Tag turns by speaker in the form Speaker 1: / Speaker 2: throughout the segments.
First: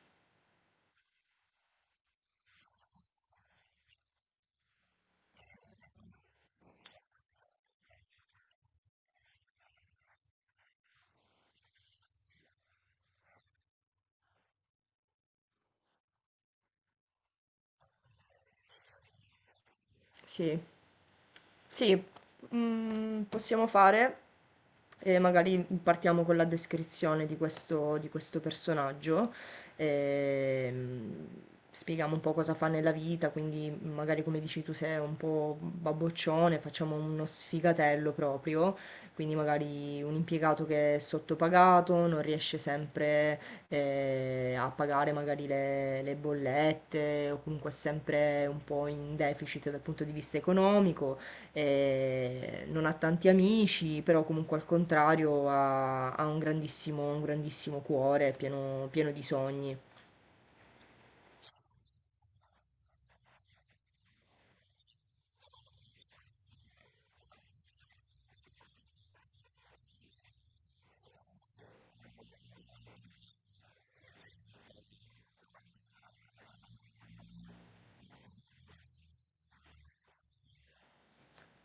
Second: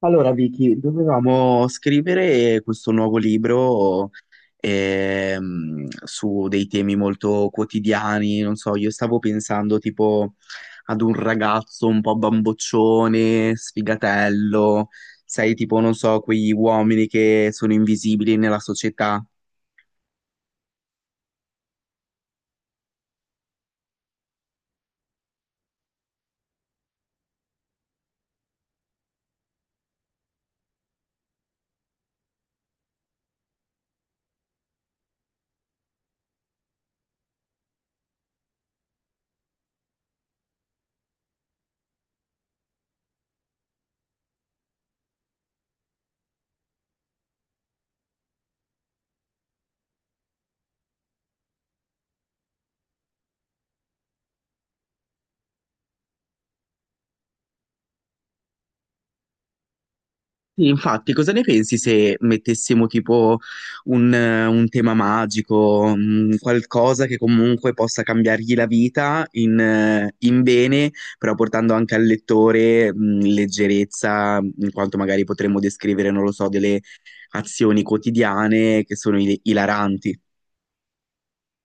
Speaker 1: Allora, Vicky, dovevamo scrivere questo nuovo libro su dei temi molto quotidiani, non so, io stavo pensando tipo ad un ragazzo un po' bamboccione, sfigatello, sai, tipo, non so, quegli uomini che sono invisibili nella società.
Speaker 2: Sì. Sì, possiamo fare e magari partiamo con la descrizione di di questo personaggio. ehm, Spieghiamo un po' cosa fa nella vita, quindi magari come dici tu sei un po' babboccione, facciamo uno sfigatello proprio, quindi magari un impiegato che è sottopagato, non riesce sempre a pagare magari le bollette o comunque è sempre un po' in deficit dal punto di vista economico, non ha tanti amici, però comunque al contrario ha un grandissimo cuore pieno pieno di sogni.
Speaker 1: Sì, infatti, cosa ne pensi se mettessimo tipo un tema magico, qualcosa che comunque possa cambiargli la vita in bene, però portando anche al lettore, leggerezza, in quanto magari potremmo descrivere, non lo so, delle azioni quotidiane che sono ilaranti.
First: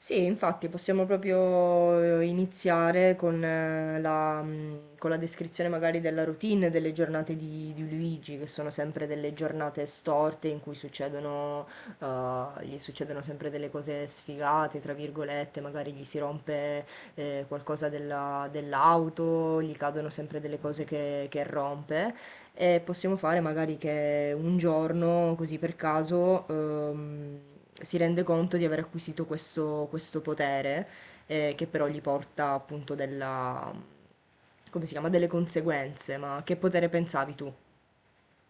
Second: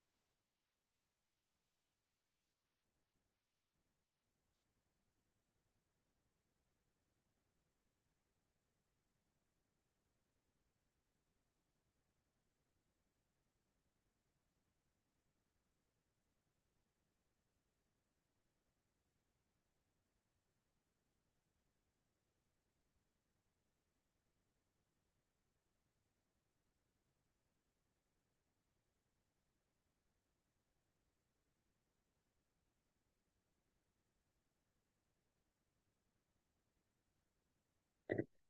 Speaker 2: Sì, infatti possiamo proprio iniziare con con la descrizione magari della routine delle giornate di Luigi, che sono sempre delle giornate storte in cui succedono, gli succedono sempre delle cose sfigate, tra virgolette, magari gli si rompe qualcosa dell'auto, gli cadono sempre delle cose che rompe, e possiamo fare magari che un giorno, così per caso, si rende conto di aver acquisito questo potere, che però gli porta appunto della, come si chiama, delle conseguenze. Ma che potere pensavi tu?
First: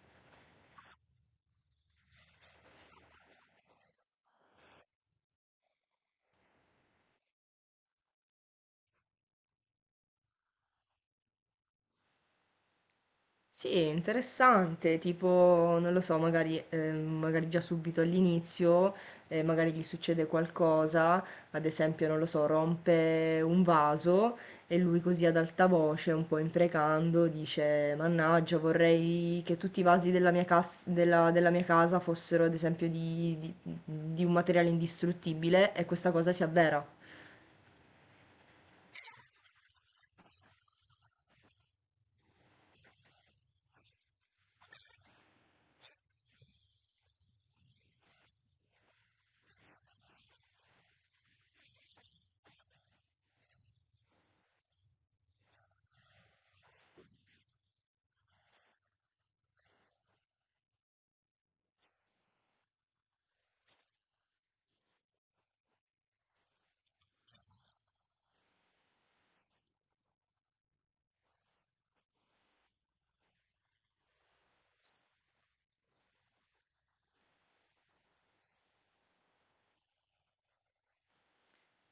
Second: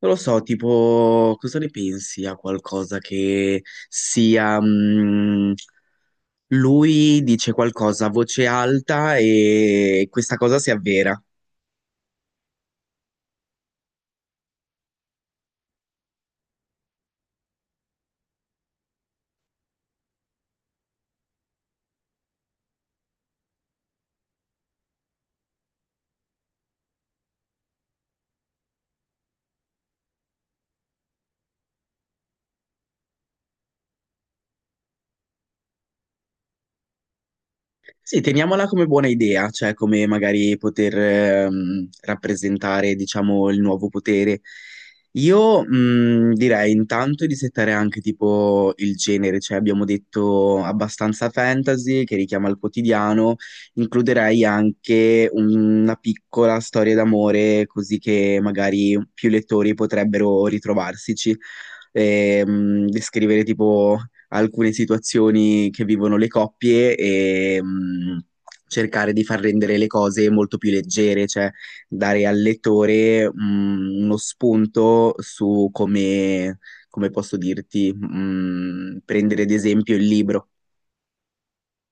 Speaker 1: Non lo so, tipo, cosa ne pensi a qualcosa che sia, lui dice qualcosa a voce alta e questa cosa si avvera.
Speaker 2: Sì, è interessante, tipo, non lo so, magari, magari già subito all'inizio, magari gli succede qualcosa, ad esempio, non lo so, rompe un vaso e lui, così ad alta voce, un po' imprecando, dice: "Mannaggia, vorrei che tutti i vasi della mia casa fossero, ad esempio, di un materiale indistruttibile", e questa cosa si avvera.
Speaker 1: Sì, teniamola come buona idea, cioè come magari poter rappresentare, diciamo, il nuovo potere. Io, direi intanto di settare anche tipo il genere, cioè abbiamo detto abbastanza fantasy che richiama il quotidiano, includerei anche una piccola storia d'amore così che magari più lettori potrebbero ritrovarsici. Descrivere tipo alcune situazioni che vivono le coppie e, cercare di far rendere le cose molto più leggere, cioè dare al lettore, uno spunto su come, come posso dirti, prendere ad esempio il libro.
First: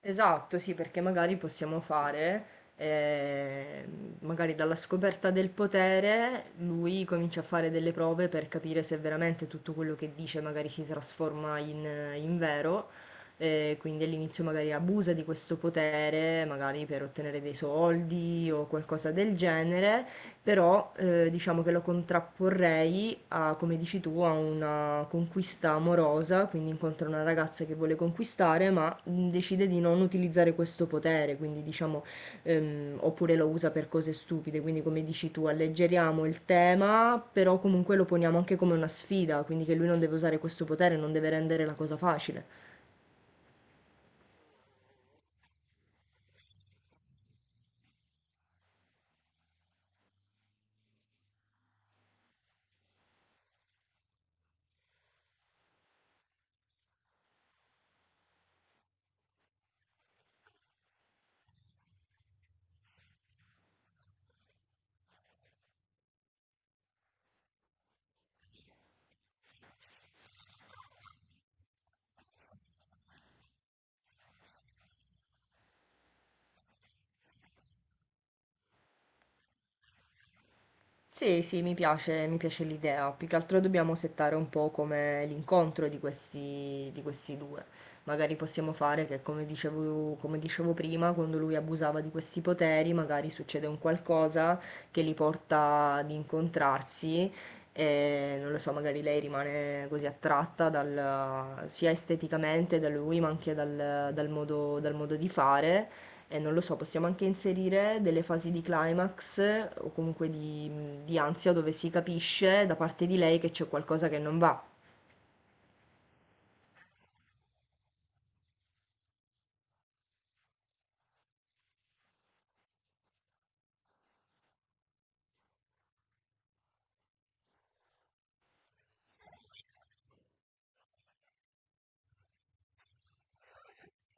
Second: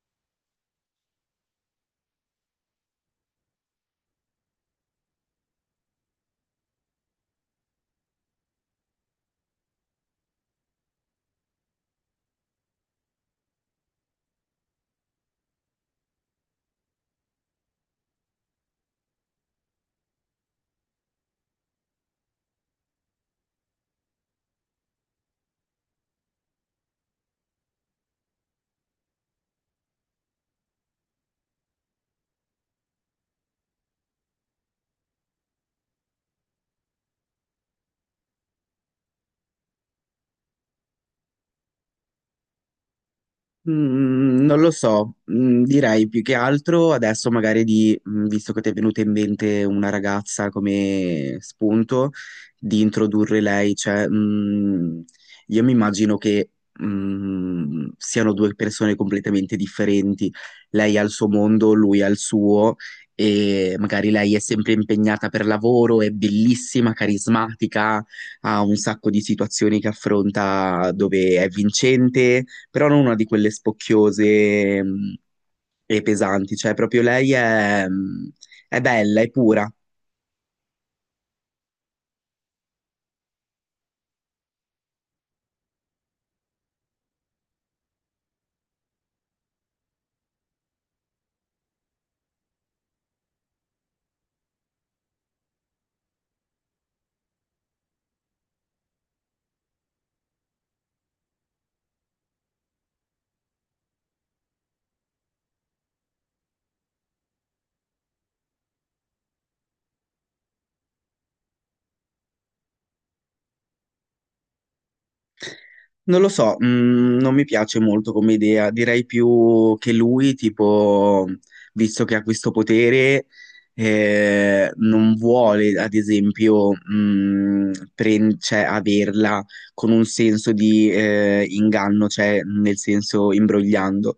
Speaker 2: Esatto, sì, perché magari possiamo fare, eh, magari dalla scoperta del potere lui comincia a fare delle prove per capire se veramente tutto quello che dice magari si trasforma in, in vero, quindi all'inizio magari abusa di questo potere, magari per ottenere dei soldi o qualcosa del genere, però diciamo che lo contrapporrei a, come dici tu, a una conquista amorosa, quindi incontra una ragazza che vuole conquistare, ma decide di non utilizzare questo potere, quindi diciamo, oppure lo usa per cose stupide, quindi come dici tu, alleggeriamo il tema, però comunque lo poniamo anche come una sfida, quindi che lui non deve usare questo potere, non deve rendere la cosa facile.
Speaker 1: Mm, non lo so, mm, direi più che altro adesso magari di, mm, visto che ti è venuta in mente una ragazza come spunto, di introdurre lei, cioè, mm, io mi immagino che, mm, siano due persone completamente differenti, lei ha il suo mondo, lui ha il suo, e magari lei è sempre impegnata per lavoro, è bellissima, carismatica, ha un sacco di situazioni che affronta dove è vincente, però non una di quelle spocchiose, e pesanti, cioè proprio lei è bella, è pura.
Speaker 2: Sì, sì, mi piace l'idea. Più che altro dobbiamo settare un po' come l'incontro di questi due. Magari possiamo fare che, come dicevo prima, quando lui abusava di questi poteri, magari succede un qualcosa che li porta ad incontrarsi e, non lo so, magari lei rimane così attratta sia esteticamente da lui, ma anche dal modo di fare, non lo so, possiamo anche inserire delle fasi di climax, o comunque di ansia, dove si capisce da parte di lei che c'è qualcosa che non va.
Speaker 1: Non lo so, non mi piace molto come idea, direi più che lui, tipo, visto che ha questo potere, non vuole, ad esempio, cioè, averla con un senso di inganno, cioè nel senso imbrogliando.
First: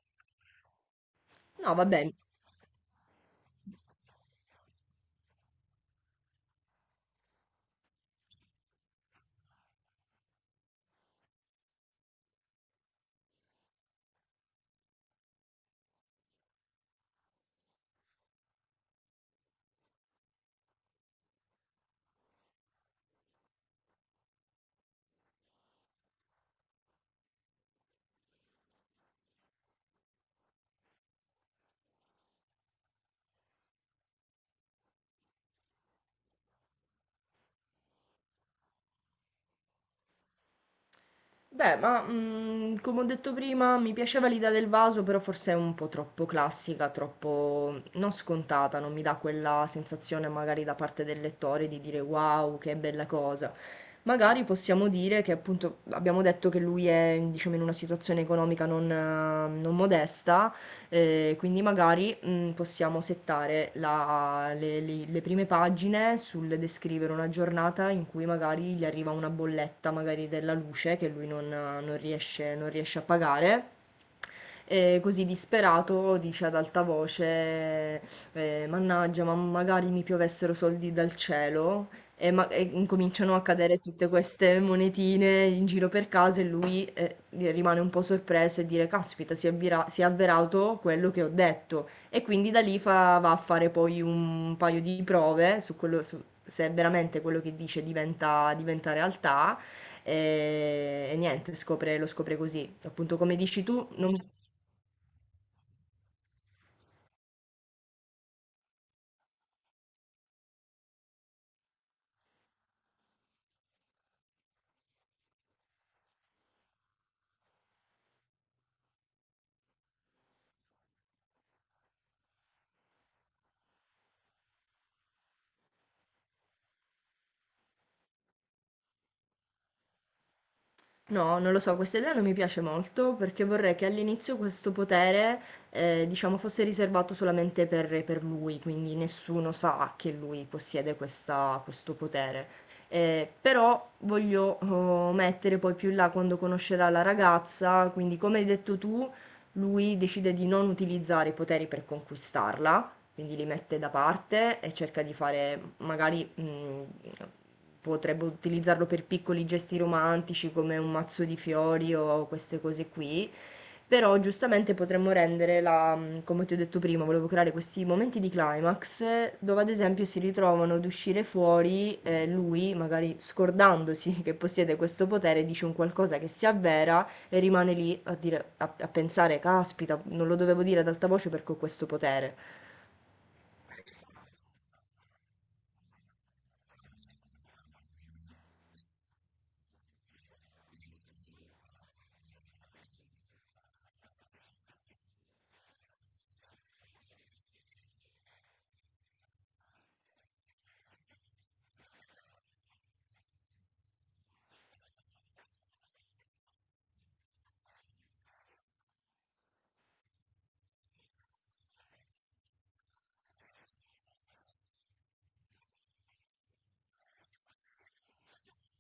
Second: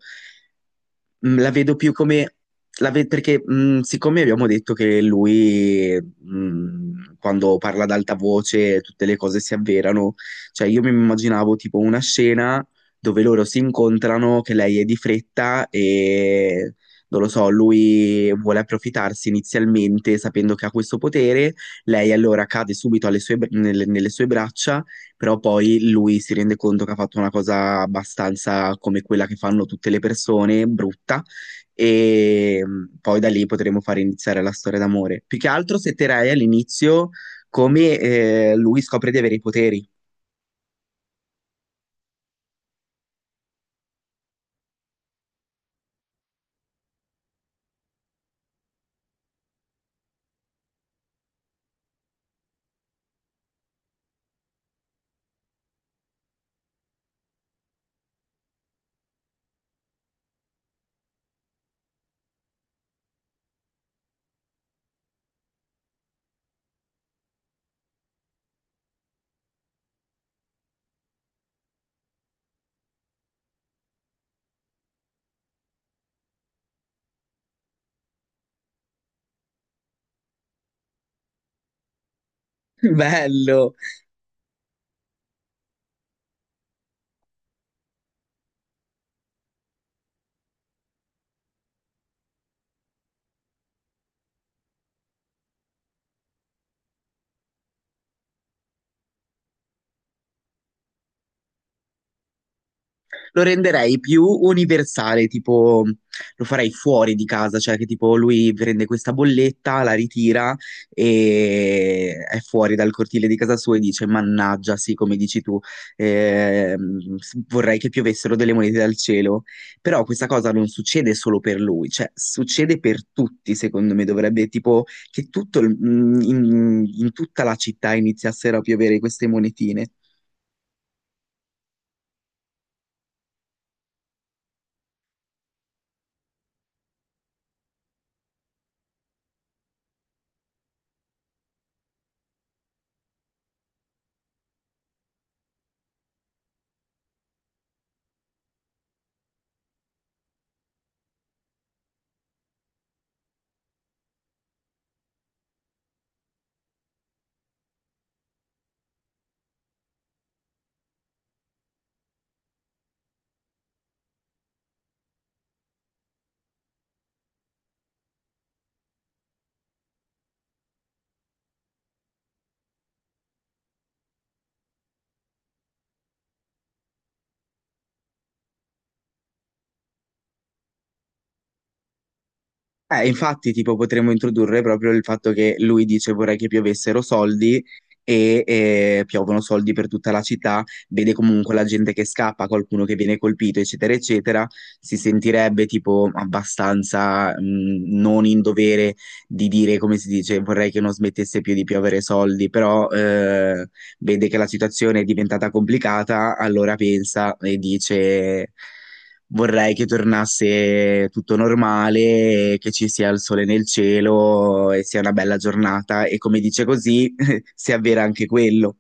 Speaker 1: Mh, la
Speaker 2: No,
Speaker 1: vedo
Speaker 2: va
Speaker 1: più
Speaker 2: bene.
Speaker 1: come... perché, siccome abbiamo detto che lui, quando parla ad alta voce, tutte le cose si avverano, cioè io mi immaginavo tipo una scena dove loro si incontrano, che lei è di fretta e... Non lo so, lui vuole approfittarsi inizialmente sapendo che ha questo potere, lei allora cade subito alle nelle sue braccia, però poi lui si rende conto che ha fatto una cosa abbastanza come quella che fanno tutte le persone, brutta, e, poi da lì potremo fare iniziare la storia d'amore. Più che altro setterei all'inizio come, lui scopre di avere i poteri.
Speaker 2: Beh, ma mm, come ho detto prima, mi piaceva l'idea del vaso, però forse è un po' troppo classica, troppo mm, non scontata, non mi dà quella sensazione magari da parte del lettore di dire wow, che bella cosa. Magari possiamo dire che, appunto, abbiamo detto che lui è, diciamo, in una situazione economica non, non modesta. Quindi magari mm, possiamo settare le prime pagine sul descrivere una giornata in cui magari gli arriva una bolletta, magari della luce, che lui non riesce, non riesce a pagare. E così disperato dice ad alta voce, mannaggia, ma magari mi piovessero soldi dal cielo, e incominciano a
Speaker 1: Bello!
Speaker 2: cadere tutte queste monetine in giro per casa e lui, rimane un po' sorpreso e dire, caspita, si, si è avverato quello che ho detto. E quindi da lì va a fare poi un paio di prove su quello, se veramente quello che dice diventa, diventa realtà. E niente, lo scopre così. Appunto, come
Speaker 1: Lo
Speaker 2: dici tu,
Speaker 1: renderei
Speaker 2: non.
Speaker 1: più universale, tipo lo farei fuori di casa, cioè che tipo lui prende questa bolletta, la ritira e è fuori dal cortile di casa sua e dice: Mannaggia, sì, come dici tu, vorrei che piovessero delle monete dal cielo. Però questa cosa non succede solo per lui, cioè succede per tutti, secondo me, dovrebbe tipo che in tutta la città iniziassero a piovere queste monetine.
Speaker 2: No, non lo so, questa idea non mi piace molto perché vorrei che all'inizio questo potere, diciamo, fosse riservato solamente per lui, quindi nessuno sa che lui possiede questo potere. Però voglio mettere poi più in là, quando conoscerà la ragazza, quindi come hai detto tu, lui decide di non utilizzare i poteri per conquistarla, quindi li mette da parte e cerca di fare, magari potrebbe utilizzarlo per piccoli gesti romantici, come un mazzo di fiori o queste cose qui. Però giustamente potremmo rendere la, come ti ho detto prima, volevo creare questi momenti di climax, dove ad esempio si ritrovano ad uscire fuori, lui magari scordandosi che possiede questo potere, dice un qualcosa che si avvera e rimane lì a, dire, a pensare, caspita, non lo dovevo dire ad alta voce perché ho questo potere.
Speaker 1: Infatti, tipo, potremmo introdurre proprio il fatto che lui dice vorrei che piovessero soldi e, piovono soldi per tutta la città, vede comunque la gente che scappa, qualcuno che viene colpito, eccetera, eccetera, si sentirebbe tipo abbastanza, non in dovere di dire, come si dice, vorrei che non smettesse più di piovere soldi, però, vede che la situazione è diventata complicata, allora pensa e dice... Vorrei che tornasse tutto normale, che ci sia il sole nel cielo e sia una bella giornata e come dice così si avvera anche quello.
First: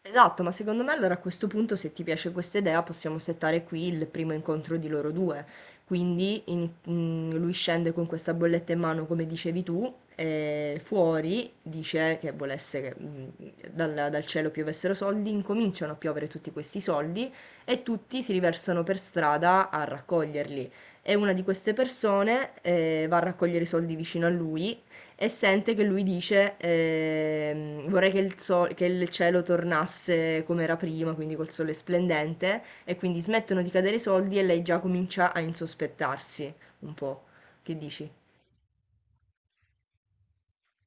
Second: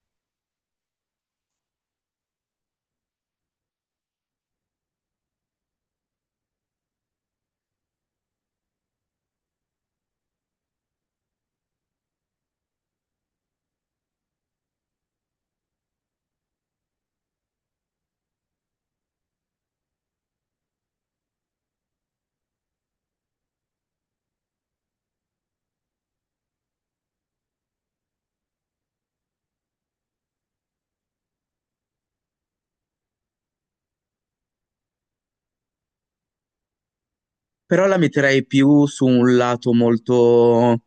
Speaker 2: Esatto, ma secondo me allora a questo punto, se ti piace questa idea, possiamo settare qui il primo incontro di loro due. Quindi lui scende con questa bolletta in mano, come dicevi tu, e fuori dice che volesse che mm, dal cielo piovessero soldi, incominciano a piovere tutti questi soldi e tutti si riversano per strada a raccoglierli. E una di queste persone, va a raccogliere i soldi vicino a lui e sente che lui dice, vorrei che che il cielo tornasse come era prima, quindi col sole splendente, e quindi smettono di cadere i soldi e lei già comincia a insospettarsi un po'. Che
Speaker 1: Però la
Speaker 2: dici?
Speaker 1: metterei più su un lato molto,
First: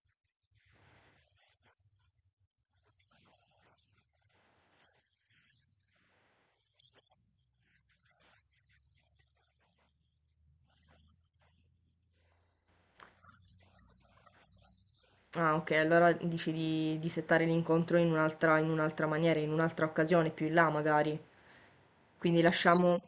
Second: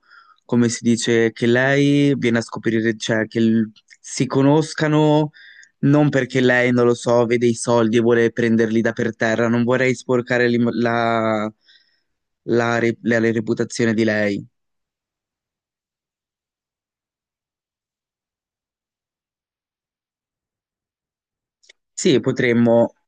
Speaker 1: come si dice, che lei viene a scoprire, cioè si conoscano non perché lei, non lo so, vede i soldi e vuole prenderli da per terra. Non vorrei sporcare la, la reputazione di lei.
Speaker 2: Ah, ok, allora dici di settare l'incontro in un'altra, in un'altra maniera, in un'altra occasione, più in là magari.
Speaker 1: Sì,
Speaker 2: Quindi
Speaker 1: potremmo.
Speaker 2: lasciamo...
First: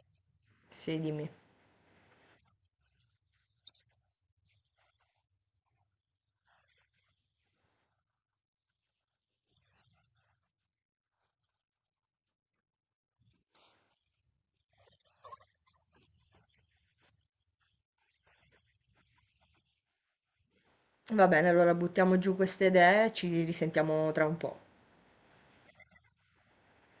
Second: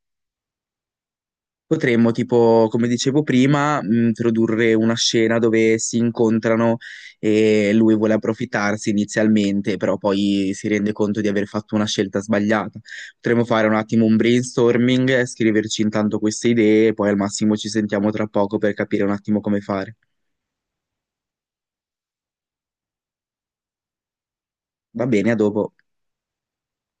Speaker 2: Sì, dimmi.
Speaker 1: Potremmo, tipo, come dicevo prima, introdurre una scena dove si incontrano e lui vuole approfittarsi inizialmente, però poi si rende conto di aver fatto una scelta sbagliata. Potremmo fare un attimo un brainstorming, scriverci intanto queste idee e poi al massimo ci sentiamo tra poco per capire un attimo come fare.
Speaker 2: Va bene, allora buttiamo giù queste idee e ci risentiamo tra un po'.
Speaker 1: Va bene, a dopo.